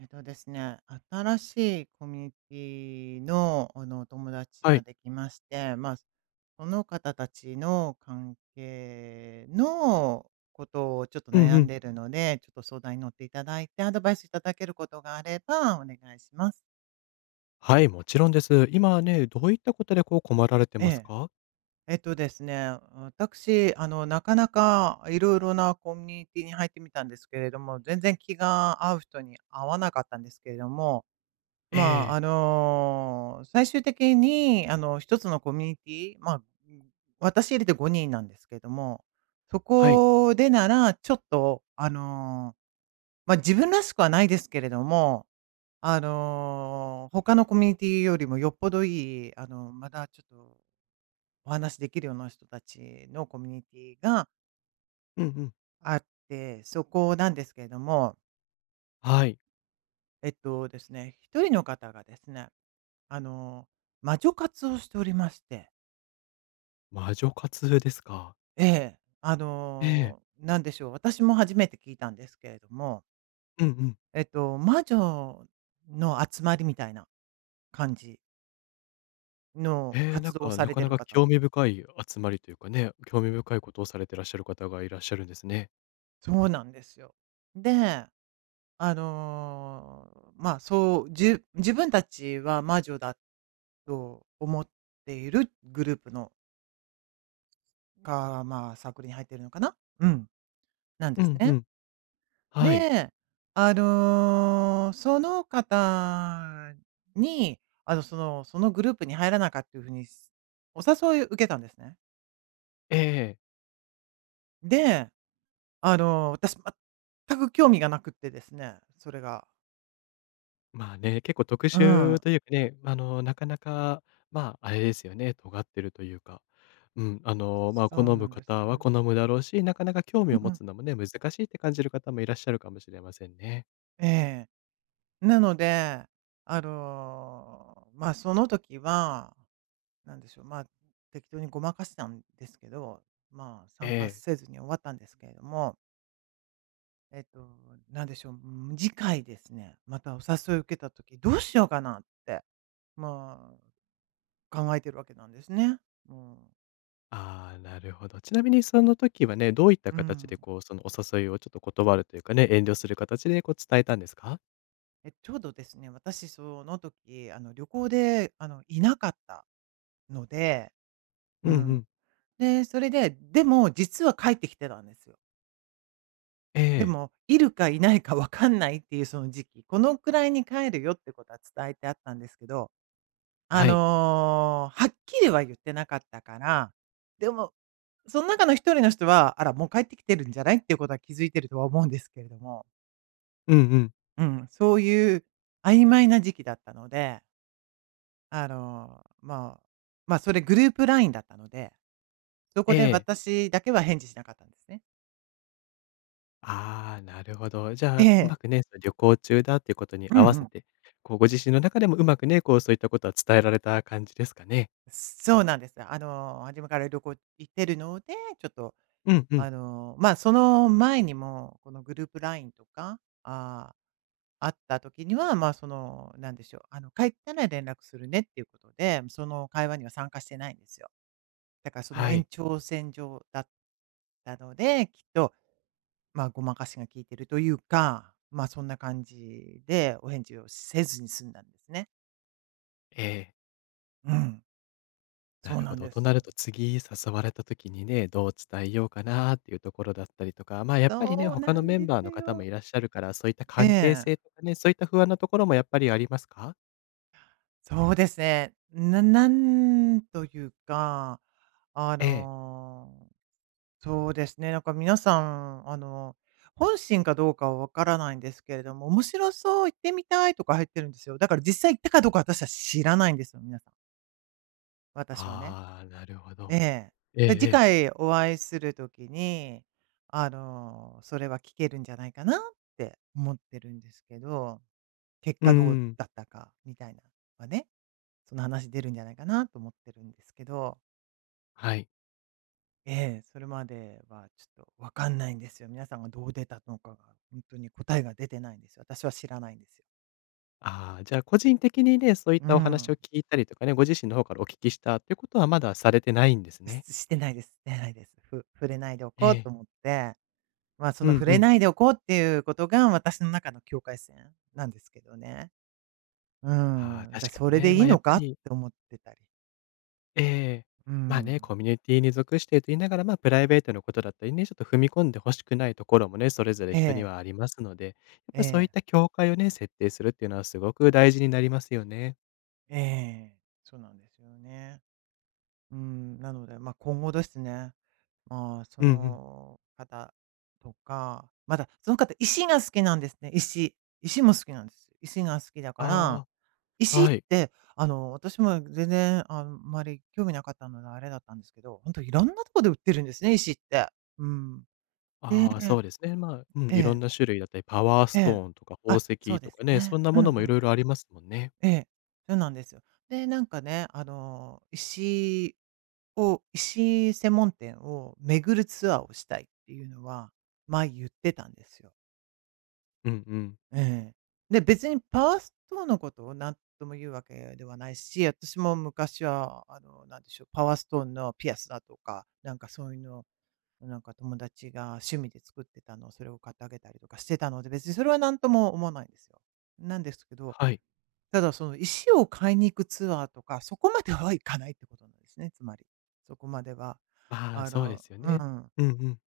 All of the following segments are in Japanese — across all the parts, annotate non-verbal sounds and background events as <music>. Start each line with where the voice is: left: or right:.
right: えっとですね、新しいコミュニティの、お友達
left: は
right: が
left: い。
right: できまして、その方たちの関係のことをちょっと
left: うん
right: 悩
left: う
right: ん
left: ん。
right: でいるので、ちょっと相談に乗っていただいて、アドバイスいただけることがあればお願いします。
left: はい、もちろんです。今ね、どういったことでこう困られて
right: え
left: ます
right: え。
left: か？
right: えっとですね、私、なかなかいろいろなコミュニティに入ってみたんですけれども、全然気が合う人に合わなかったんですけれども、
left: え
right: ま
left: え、
right: 最終的に、一つのコミュニティ、私入れて5人なんですけども、そ
left: はい。
right: こでなら、ちょっと、あの、まあ、自分らしくはないですけれども、他のコミュニティよりもよっぽどいい、まだちょっとお話できるような人たちのコミュニティが
left: うんうん。
right: あって、そこなんですけれども、
left: はい。
right: えっとですね、一人の方がですね、あの、魔女活をしておりまして。
left: 魔女活ですか。
right: ええ、あ
left: ええ。
right: の、なんでしょう、私も初めて聞いたんですけれども、
left: うんうん。
right: 魔女の集まりみたいな感じ
left: え
right: の
left: え、な
right: 活
left: ん
right: 動を
left: か、
right: さ
left: な
right: れ
left: か
right: て
left: な
right: る
left: か
right: 方な
left: 興
right: ん
left: 味深い集まりというかね、興味深いことをされてらっしゃる方がいらっしゃるんですね。
right: そうなんですよ。で、あの、まあ、そう、自分たちは魔女だと思っているグループのまあ、サークルに入っているのかな？うん、なんで
left: う
right: す
left: んう
right: ね。
left: ん。はい。
right: で、あの、その方に、そのグループに入らないかっていう風に、お誘い受けたんですね。
left: ええ
right: で、あの、私全く興味がなくってですね、それが。
left: まあね、結構特
right: う
left: 殊
right: ん。
left: というかね、なかなか、まあ、あれですよね、尖ってるというか、うん、まあ、好
right: そうな
left: む
right: んです。
left: 方
right: う
left: は好
right: ん、
left: むだろうし、なかなか興味を持つのもね、難しいって感じる方もいらっしゃるかもしれませんね。
right: ええ。なので、あの、まあ、その時は、なんでしょう、まあ、適当にごまかしたんですけど、まあ、
left: え
right: 参加
left: え。
right: せずに終わったんですけれども、えっと、なんでしょう、ん、次回ですね、またお誘いを受けた時、どうしようかなって、ま考えてるわけなんですね。もう、
left: ああ、なるほど。ちなみにその時はね、どういった
right: う
left: 形で
right: ん。
left: こう、そのお誘いをちょっと断るというかね、遠慮する形でこう伝えたんですか？
right: え、ちょうどですね、私その時、旅行で、いなかったので、
left: う
right: う
left: んう
right: ん。
left: ん。
right: で、それで、でも実は帰ってきてたんですよ。
left: え
right: で
left: え。
right: も、いるかいないかわかんないっていうその時期、このくらいに帰るよってことは伝えてあったんですけど、
left: はい。
right: はっきりは言ってなかったから、でもその中の一人の人は、あら、もう帰ってきてるんじゃないっていうことは気づいてるとは思うんですけれども、
left: うんうん。
right: うん、そういう曖昧な時期だったので、あの、まあ、それグループラインだったので、そ
left: え
right: こで
left: え。
right: 私だけは返事しなかったんですね。
left: ああ、なるほど。じゃ
right: え
left: あ、うま
right: え、
left: くね、その旅行中だっていうことに
right: うん
left: 合わ
right: う
left: せ
right: ん。
left: て、こうご自身の中でもうまくね、こうそういったことは伝えられた感じですかね？
right: そうなんです。初めから旅行行ってるので、ちょっと、
left: うんうん。
right: あの、まあ、その前にも、このグループラインとか、会った時には、まあ、その、なんでしょう、あの、帰ったら連絡するねっていうことで、その会話には参加してないんですよ。だからその
left: は
right: 延
left: い。
right: 長線上だったので、きっと、ごまかしが効いてるというか、まあ、そんな感じでお返事をせずに済んだんですね。
left: ええ。
right: うん、
left: な
right: そう
left: る
right: な
left: ほ
right: ん
left: ど。
right: で
left: と
right: す
left: なる
right: よ。
left: と次誘われた時にね、どう伝えようかなっていうところだったりとか、まあ、やっぱりね、
right: そうな
left: 他の
right: ん
left: メ
right: で
left: ンバー
right: す
left: の方も
right: よ。
left: いらっしゃるから、そういった
right: え
left: 関係
right: え、
left: 性とかね、そういった不安なところもやっぱりありますか？
right: そうですね。なんというか、あ
left: ええ。
right: のそうですね、皆さん、本心かどうかはわからないんですけれども、面白そう、行ってみたいとか入ってるんですよ。だから実際行ったかどうか私は知らないんですよ、皆さん。私はね。
left: ああ、なるほ
right: え
left: ど。
right: え。
left: ええ
right: で、
left: え
right: 次
left: え。
right: 回お会いする時に、それは聞けるんじゃないかなって思ってるんですけど、結
left: うー
right: 果どう
left: ん。
right: だったかみたいなのはね、その話出るんじゃないかなと思ってるんですけど。
left: はい。
right: ええ、それまではちょっとわかんないんですよ。皆さんがどう出たのかが、本当に答えが出てないんですよ。私は知らないんですよ。
left: ああ、じゃあ、個人的にね、そういっ
right: う
left: たお話を
right: ん。
left: 聞いたりとかね、ご自身の方からお聞きしたっていうことはまだされてないんですね。
right: してないです、してないです。触れないでお
left: え
right: こうと
left: え。
right: 思って、まあ、そ
left: う
right: の
left: ん
right: 触
left: う
right: れ
left: ん。
right: ないでおこうっていうことが私の中の境界線なんですけどね。う
left: ああ、
right: ん、
left: 確か
right: そ
left: に
right: れで
left: ね。
right: いい
left: ま、やっ
right: の
left: ぱ
right: かっ
left: り
right: て思ってたり。
left: ええ。
right: う
left: まあね、
right: ん。
left: コミュニティに属していると言いながら、ま、プライベートのことだったりね、ちょっと踏み込んで欲しくないところもね、それぞれ
right: え
left: 人に
right: え、
left: はありますので、やっ
right: え
left: ぱそういっ
right: え、
left: た境界をね、設定するっていうのはすごく大事になりますよね。
right: ええ。そうなんですよね。うん、なので、ま、あ今後ですね。そ
left: うんうん。
right: の方とか、まだその方、石が好きなんですね、石。石も好きなんです。石が好きだから、
left: ああ、
right: 石っ
left: はい。
right: て、私も全然あんまり興味なかったのであれだったんですけど、本当いろんなとこで売ってるんですね、石って。うん。で、え
left: ああ、
right: え、
left: そうですね。まあ、うん、いろんな種類だったり、パワース
right: え
left: ト
right: え。
left: ーンとか宝
right: あ、そう
left: 石
right: で
left: とか
right: す
left: ね、そ
right: ね。
left: んな
right: うん
left: も
right: う
left: のもいろ
right: ん。
left: いろありますもんね。
right: ええ、そうなんですよ。で、石専門店を巡るツアーをしたいっていうのは、前言ってたんですよ。
left: うんうん。
right: ええ。で、別にパワーストーンのことを何とも言うわけではないし、私も昔は、あの、なんでしょう、パワーストーンのピアスだとか、なんかそういうのを、なんか友達が趣味で作ってたのをそれを買ってあげたりとかしてたので、別にそれは何とも思わないんですよ。なんですけど、
left: はい。
right: ただその石を買いに行くツアーとか、そこまでは行かないってことなんですね、つまり。そこまでは。
left: まあ、
right: あ
left: そうで
right: の、
left: すよ
right: う
left: ね。
right: ん。
left: うんうん。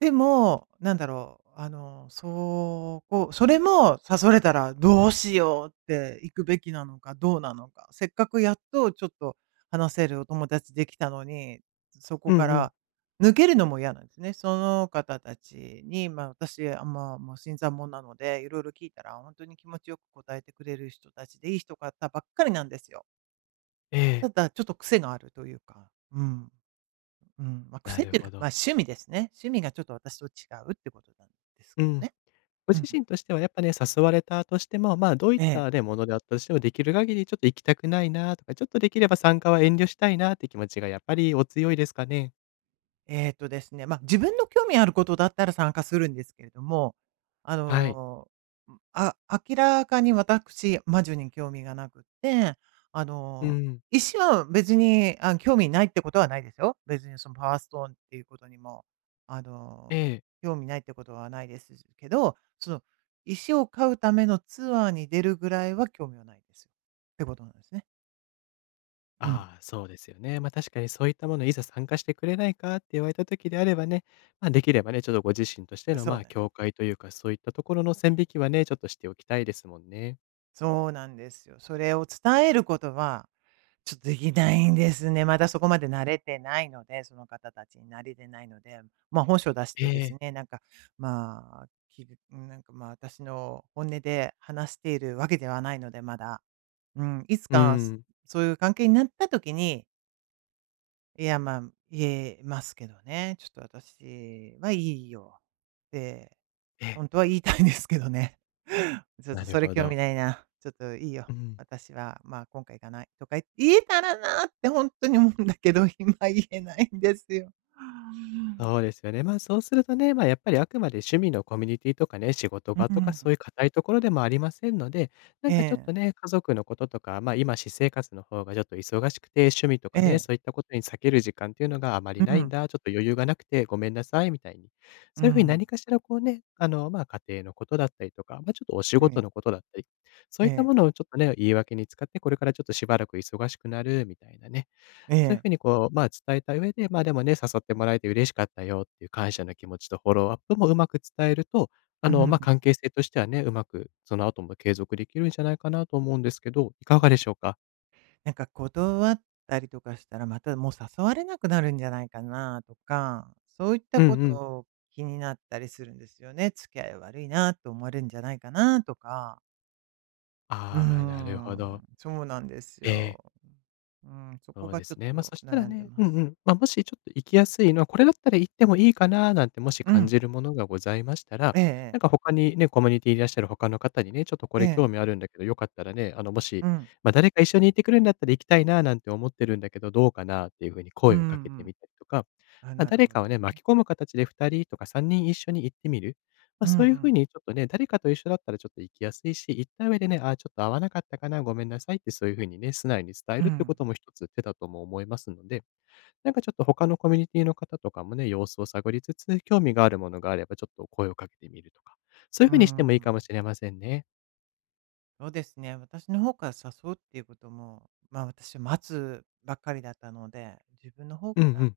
right: でも、なんだろう、それも誘われたらどうしようって行くべきなのかどうなのか、せっかくやっとちょっと話せるお友達できたのに、そこ
left: うん
right: か
left: うん。
right: ら抜けるのも嫌なんですね。その方たちに、私、あ、まもう新参者なので、いろいろ聞いたら本当に気持ちよく答えてくれる人たちでいい人方ばっかりなんですよ。
left: え
right: た
left: え、
right: だ、ちょっと癖があるというか、うん。うん、まあ、
left: な
right: 癖っ
left: る
right: ていう
left: ほ
right: か、まあ、
left: ど。
right: 趣味ですね。趣味がちょっと私と違うってことなんです
left: う
right: けど
left: ん。
right: ね。
left: ご
right: う
left: 自
right: ん。
left: 身としてはやっぱね、誘われたとしても、まあ、どういっ
right: ええ、
left: たね、ものであったとしても、できる限りちょっと行きたくないなとか、ちょっとできれば参加は遠慮したいなって気持ちがやっぱりお強いですかね。
right: えっとですね、まあ、自分の興味あることだったら参加するんですけれども、あ
left: はい。
right: の、あ明らかに私、魔女に興味がなくって、あ
left: う
right: の、
left: ん。
right: 石は別に、あ、興味ないってことはないですよ。別にそのパワーストーンっていうことにも、あ
left: え
right: の、
left: え。
right: 興味ないってことはないですけど、その石を買うためのツアーに出るぐらいは興味はないですよ。ってことなんですね。うん。
left: ああ、そうですよね。ま、あ確かにそういったもの、いざ参加してくれないかって言われた時であればね、ま、できればね、ちょっとご自身として
right: あ、
left: の、
right: そ
left: ま
right: う
left: あ、
right: なんで
left: 境
right: す。
left: 界というか、そういったところの線引きはね、ちょっとしておきたいですもんね。
right: そうなんですよ。それを伝えることはちょっとできないんですね。まだそこまで慣れてないので、その方たちに慣れてないので、ま、本性を出して
left: え
right: です
left: え。
right: ね、まあ、きなんか、ま、私の本音で話しているわけではないので、まだ。うん、いつ
left: う
right: か、
left: ん。
right: そういう関係になった時に、いや、言えますけどね、ちょっと私は、いいよって
left: ええ。
right: 本当は言いたいんですけどね。<laughs> ちょっと
left: なる
right: それ
left: ほ
right: 興
left: ど。
right: 味ないな、ちょっといいよ、
left: うん。
right: 私は、今回行かないとか言えたらなって本当に思うんだけど、今言えないんですよ。
left: そうですよね。まあ、そうするとね、まあ、やっぱりあくまで趣味のコミュニティとかね、仕事場
right: う
left: とか
right: ん、
left: そういう固いところでもありませんので、な
right: え
left: んかちょっ
right: え、
left: とね、家族のこととか、まあ、今、私生活の方がちょっと忙しくて、趣味と
right: え
left: かね、
right: え、
left: そういったことに避ける時間っていうのがあま
right: う
left: りないん
right: ん、
left: だ、ちょっと余裕がなくてごめんなさい、みたいに。
right: う
left: そういうふうに
right: ん、
left: 何かしらこうね、まあ、家庭のことだったりとか、まあ、ちょっとお仕
right: う
left: 事
right: ん、
left: のことだったり、そう
right: え
left: いった
right: え、
left: ものをちょっとね、言い訳に使って、これからちょっとしばらく忙しくなる、みたいなね。
right: え
left: そういう
right: え、
left: ふうにこう、まあ、伝えた上で、まあ、でもね、誘ってもらえて嬉しかったよっていう感謝の気持ちとフォローアップもうまく伝えると、
right: う
left: まあ、
right: ん。
left: 関係性としてはね、うまくその後も継続できるんじゃないかなと思うんですけど、いかがでしょうか？
right: なんか断ったりとかしたら、またもう誘われなくなるんじゃないかなとか、そういった
left: うん
right: こ
left: う
right: と
left: ん。
right: を気になったりするんですよね。付き合い悪いなと思われるんじゃないかなとか。うー
left: ああ、なるほど。
right: ん、そうなんです
left: ええ。
right: よ。うん、そこ
left: そう
right: が
left: で
right: ちょっ
left: すね。ま、そ
right: と
left: したら
right: 悩んで
left: ね
right: ま
left: うんう
right: す。
left: ん。ま、もしちょっと行きやすいのは、これだったら行ってもいいかななんてもし
right: う
left: 感
right: ん、
left: じるものがございましたら、
right: ええ、
left: な
right: え
left: んか
right: え、
left: 他にね、コミュニティにいらっしゃる他の方にね、ちょっとこ
right: え
left: れ興
right: え、
left: 味あるんだけど、よかったらね、もし、
right: うん、
left: ま、誰か一緒に行ってくれるんだったら行きたいななんて思ってるんだけど、どうかなっていうふうに
right: うん
left: 声
right: う
left: をかけて
right: ん。
left: みたりとか、
right: あ、
left: ま、
right: なる
left: 誰
right: ほ
left: かを
right: ど
left: ね、
right: ね。
left: 巻き込む形で2人とか3人一緒に行ってみる。ま、
right: うんう
left: そういう風
right: ん、
left: にちょっとね、誰かと一緒だったらちょっと行きやすいし、行った上でね、ああ、ちょっと合わなかったかな、ごめんなさいってそういう風にね、素直に伝え
right: う
left: るって
right: ん、
left: ことも一つ手だとも思いますので、なんかちょっと他のコミュニティの方とかもね、様子を探りつつ、興味があるものがあればちょっと声をかけてみるとか、そういう
right: う
left: 風にしてもいいかも
right: ん。
left: しれませんね。
right: そうですね、私の方から誘うっていうことも、まあ、私は待つばっかりだったので、自分の方
left: うんう
right: から、
left: ん。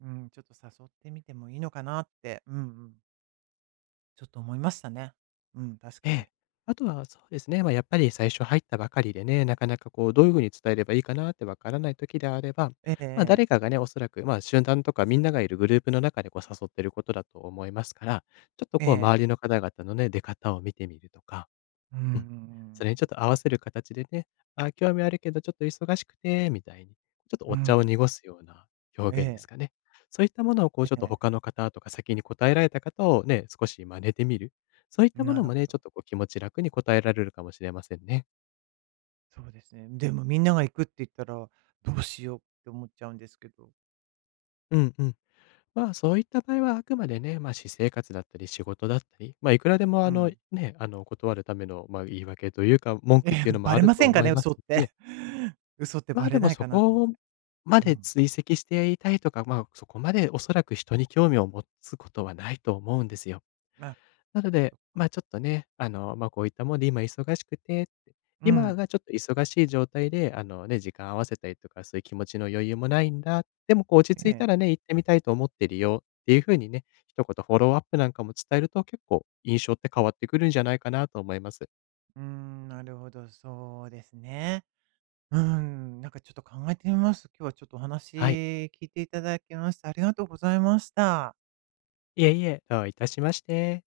right: うん、ちょっと誘ってみてもいいのかなって、うんうん、ちょっと思いましたね。うん、確
left: え
right: かに。
left: え。あとはそうですね、まあ、やっぱり最初入ったばかりでね、なかなかこうどういう風に伝えればいいかなってわからない時であれば、
right: えええ
left: まあ、誰
right: え、
left: かがね、おそらく、ま、あ集団とかみんながいるグループの中でこう誘ってることだと思いますから、ちょっと
right: え
left: こう
right: え、
left: 周りの方々のね、出方を見てみるとか、
right: うんうんう
left: うん。そ
right: ん。
left: れにちょっと合わせる形でね、あ、興味あるけどちょっと忙しくてみたいに、ちょっと
right: う
left: お茶を
right: ん、
left: 濁すような
right: え
left: 表現で
right: え。
left: すかね。そういったものをこう
right: え
left: ちょっと
right: え、
left: 他の方とか先に答えられた方をね、少し真似てみる。そういったも
right: な
left: の
right: る
left: も
right: ほ
left: ね、ち
right: ど。
left: ょっとこう気持ち楽に答えられるかもしれませんね。
right: そうですね。でもみんなが行くって言ったら、どうしようって思っちゃうんですけど。
left: うんうん。まあそういった場合はあくまでね、ま、私生活だったり仕事だったり、ま、いくらでも
right: う
left: あの
right: ん。
left: ね、あの断るためのま、言い訳というか、文
right: <laughs> え
left: 句っ
right: え、
left: ていうのも
right: バ
left: あ
right: レ
left: る
right: ま
left: と
right: せんか
left: 思
right: ね、
left: いま
right: 嘘
left: す
right: っ
left: んで
right: て。<laughs> 嘘って
left: ま
right: バ
left: あ、で
right: レ
left: も
right: ない
left: そ
right: かなと思っ
left: こ
right: て。
left: ま
right: う
left: で
right: ん。
left: 追跡していたいとか、まあ、そこまでおそらく人に興味を持つことはないと思うんですよ。
right: あ、
left: なので、
right: そっか。
left: まあ、ちょっとね、まあ、こういったもんで今忙しくてって、
right: う
left: 今
right: ん。
left: がちょっと忙しい状態で、あのね、時間合わせたりとか、そういう気持ちの余裕もないんだ。でもこう落ち
right: え
left: 着いた
right: え。
left: らね、行ってみたいと思ってるよっていう風にね、一言フォローアップなんかも伝えると結構印象って変わってくるんじゃないかなと思います。
right: うん、なるほど、そうですね。うん、なんかちょっと考えてみます。今日はちょっとお話
left: はい。
right: 聞いていただきまして、ありがとうございました。
left: いえいえ、どういたしまして。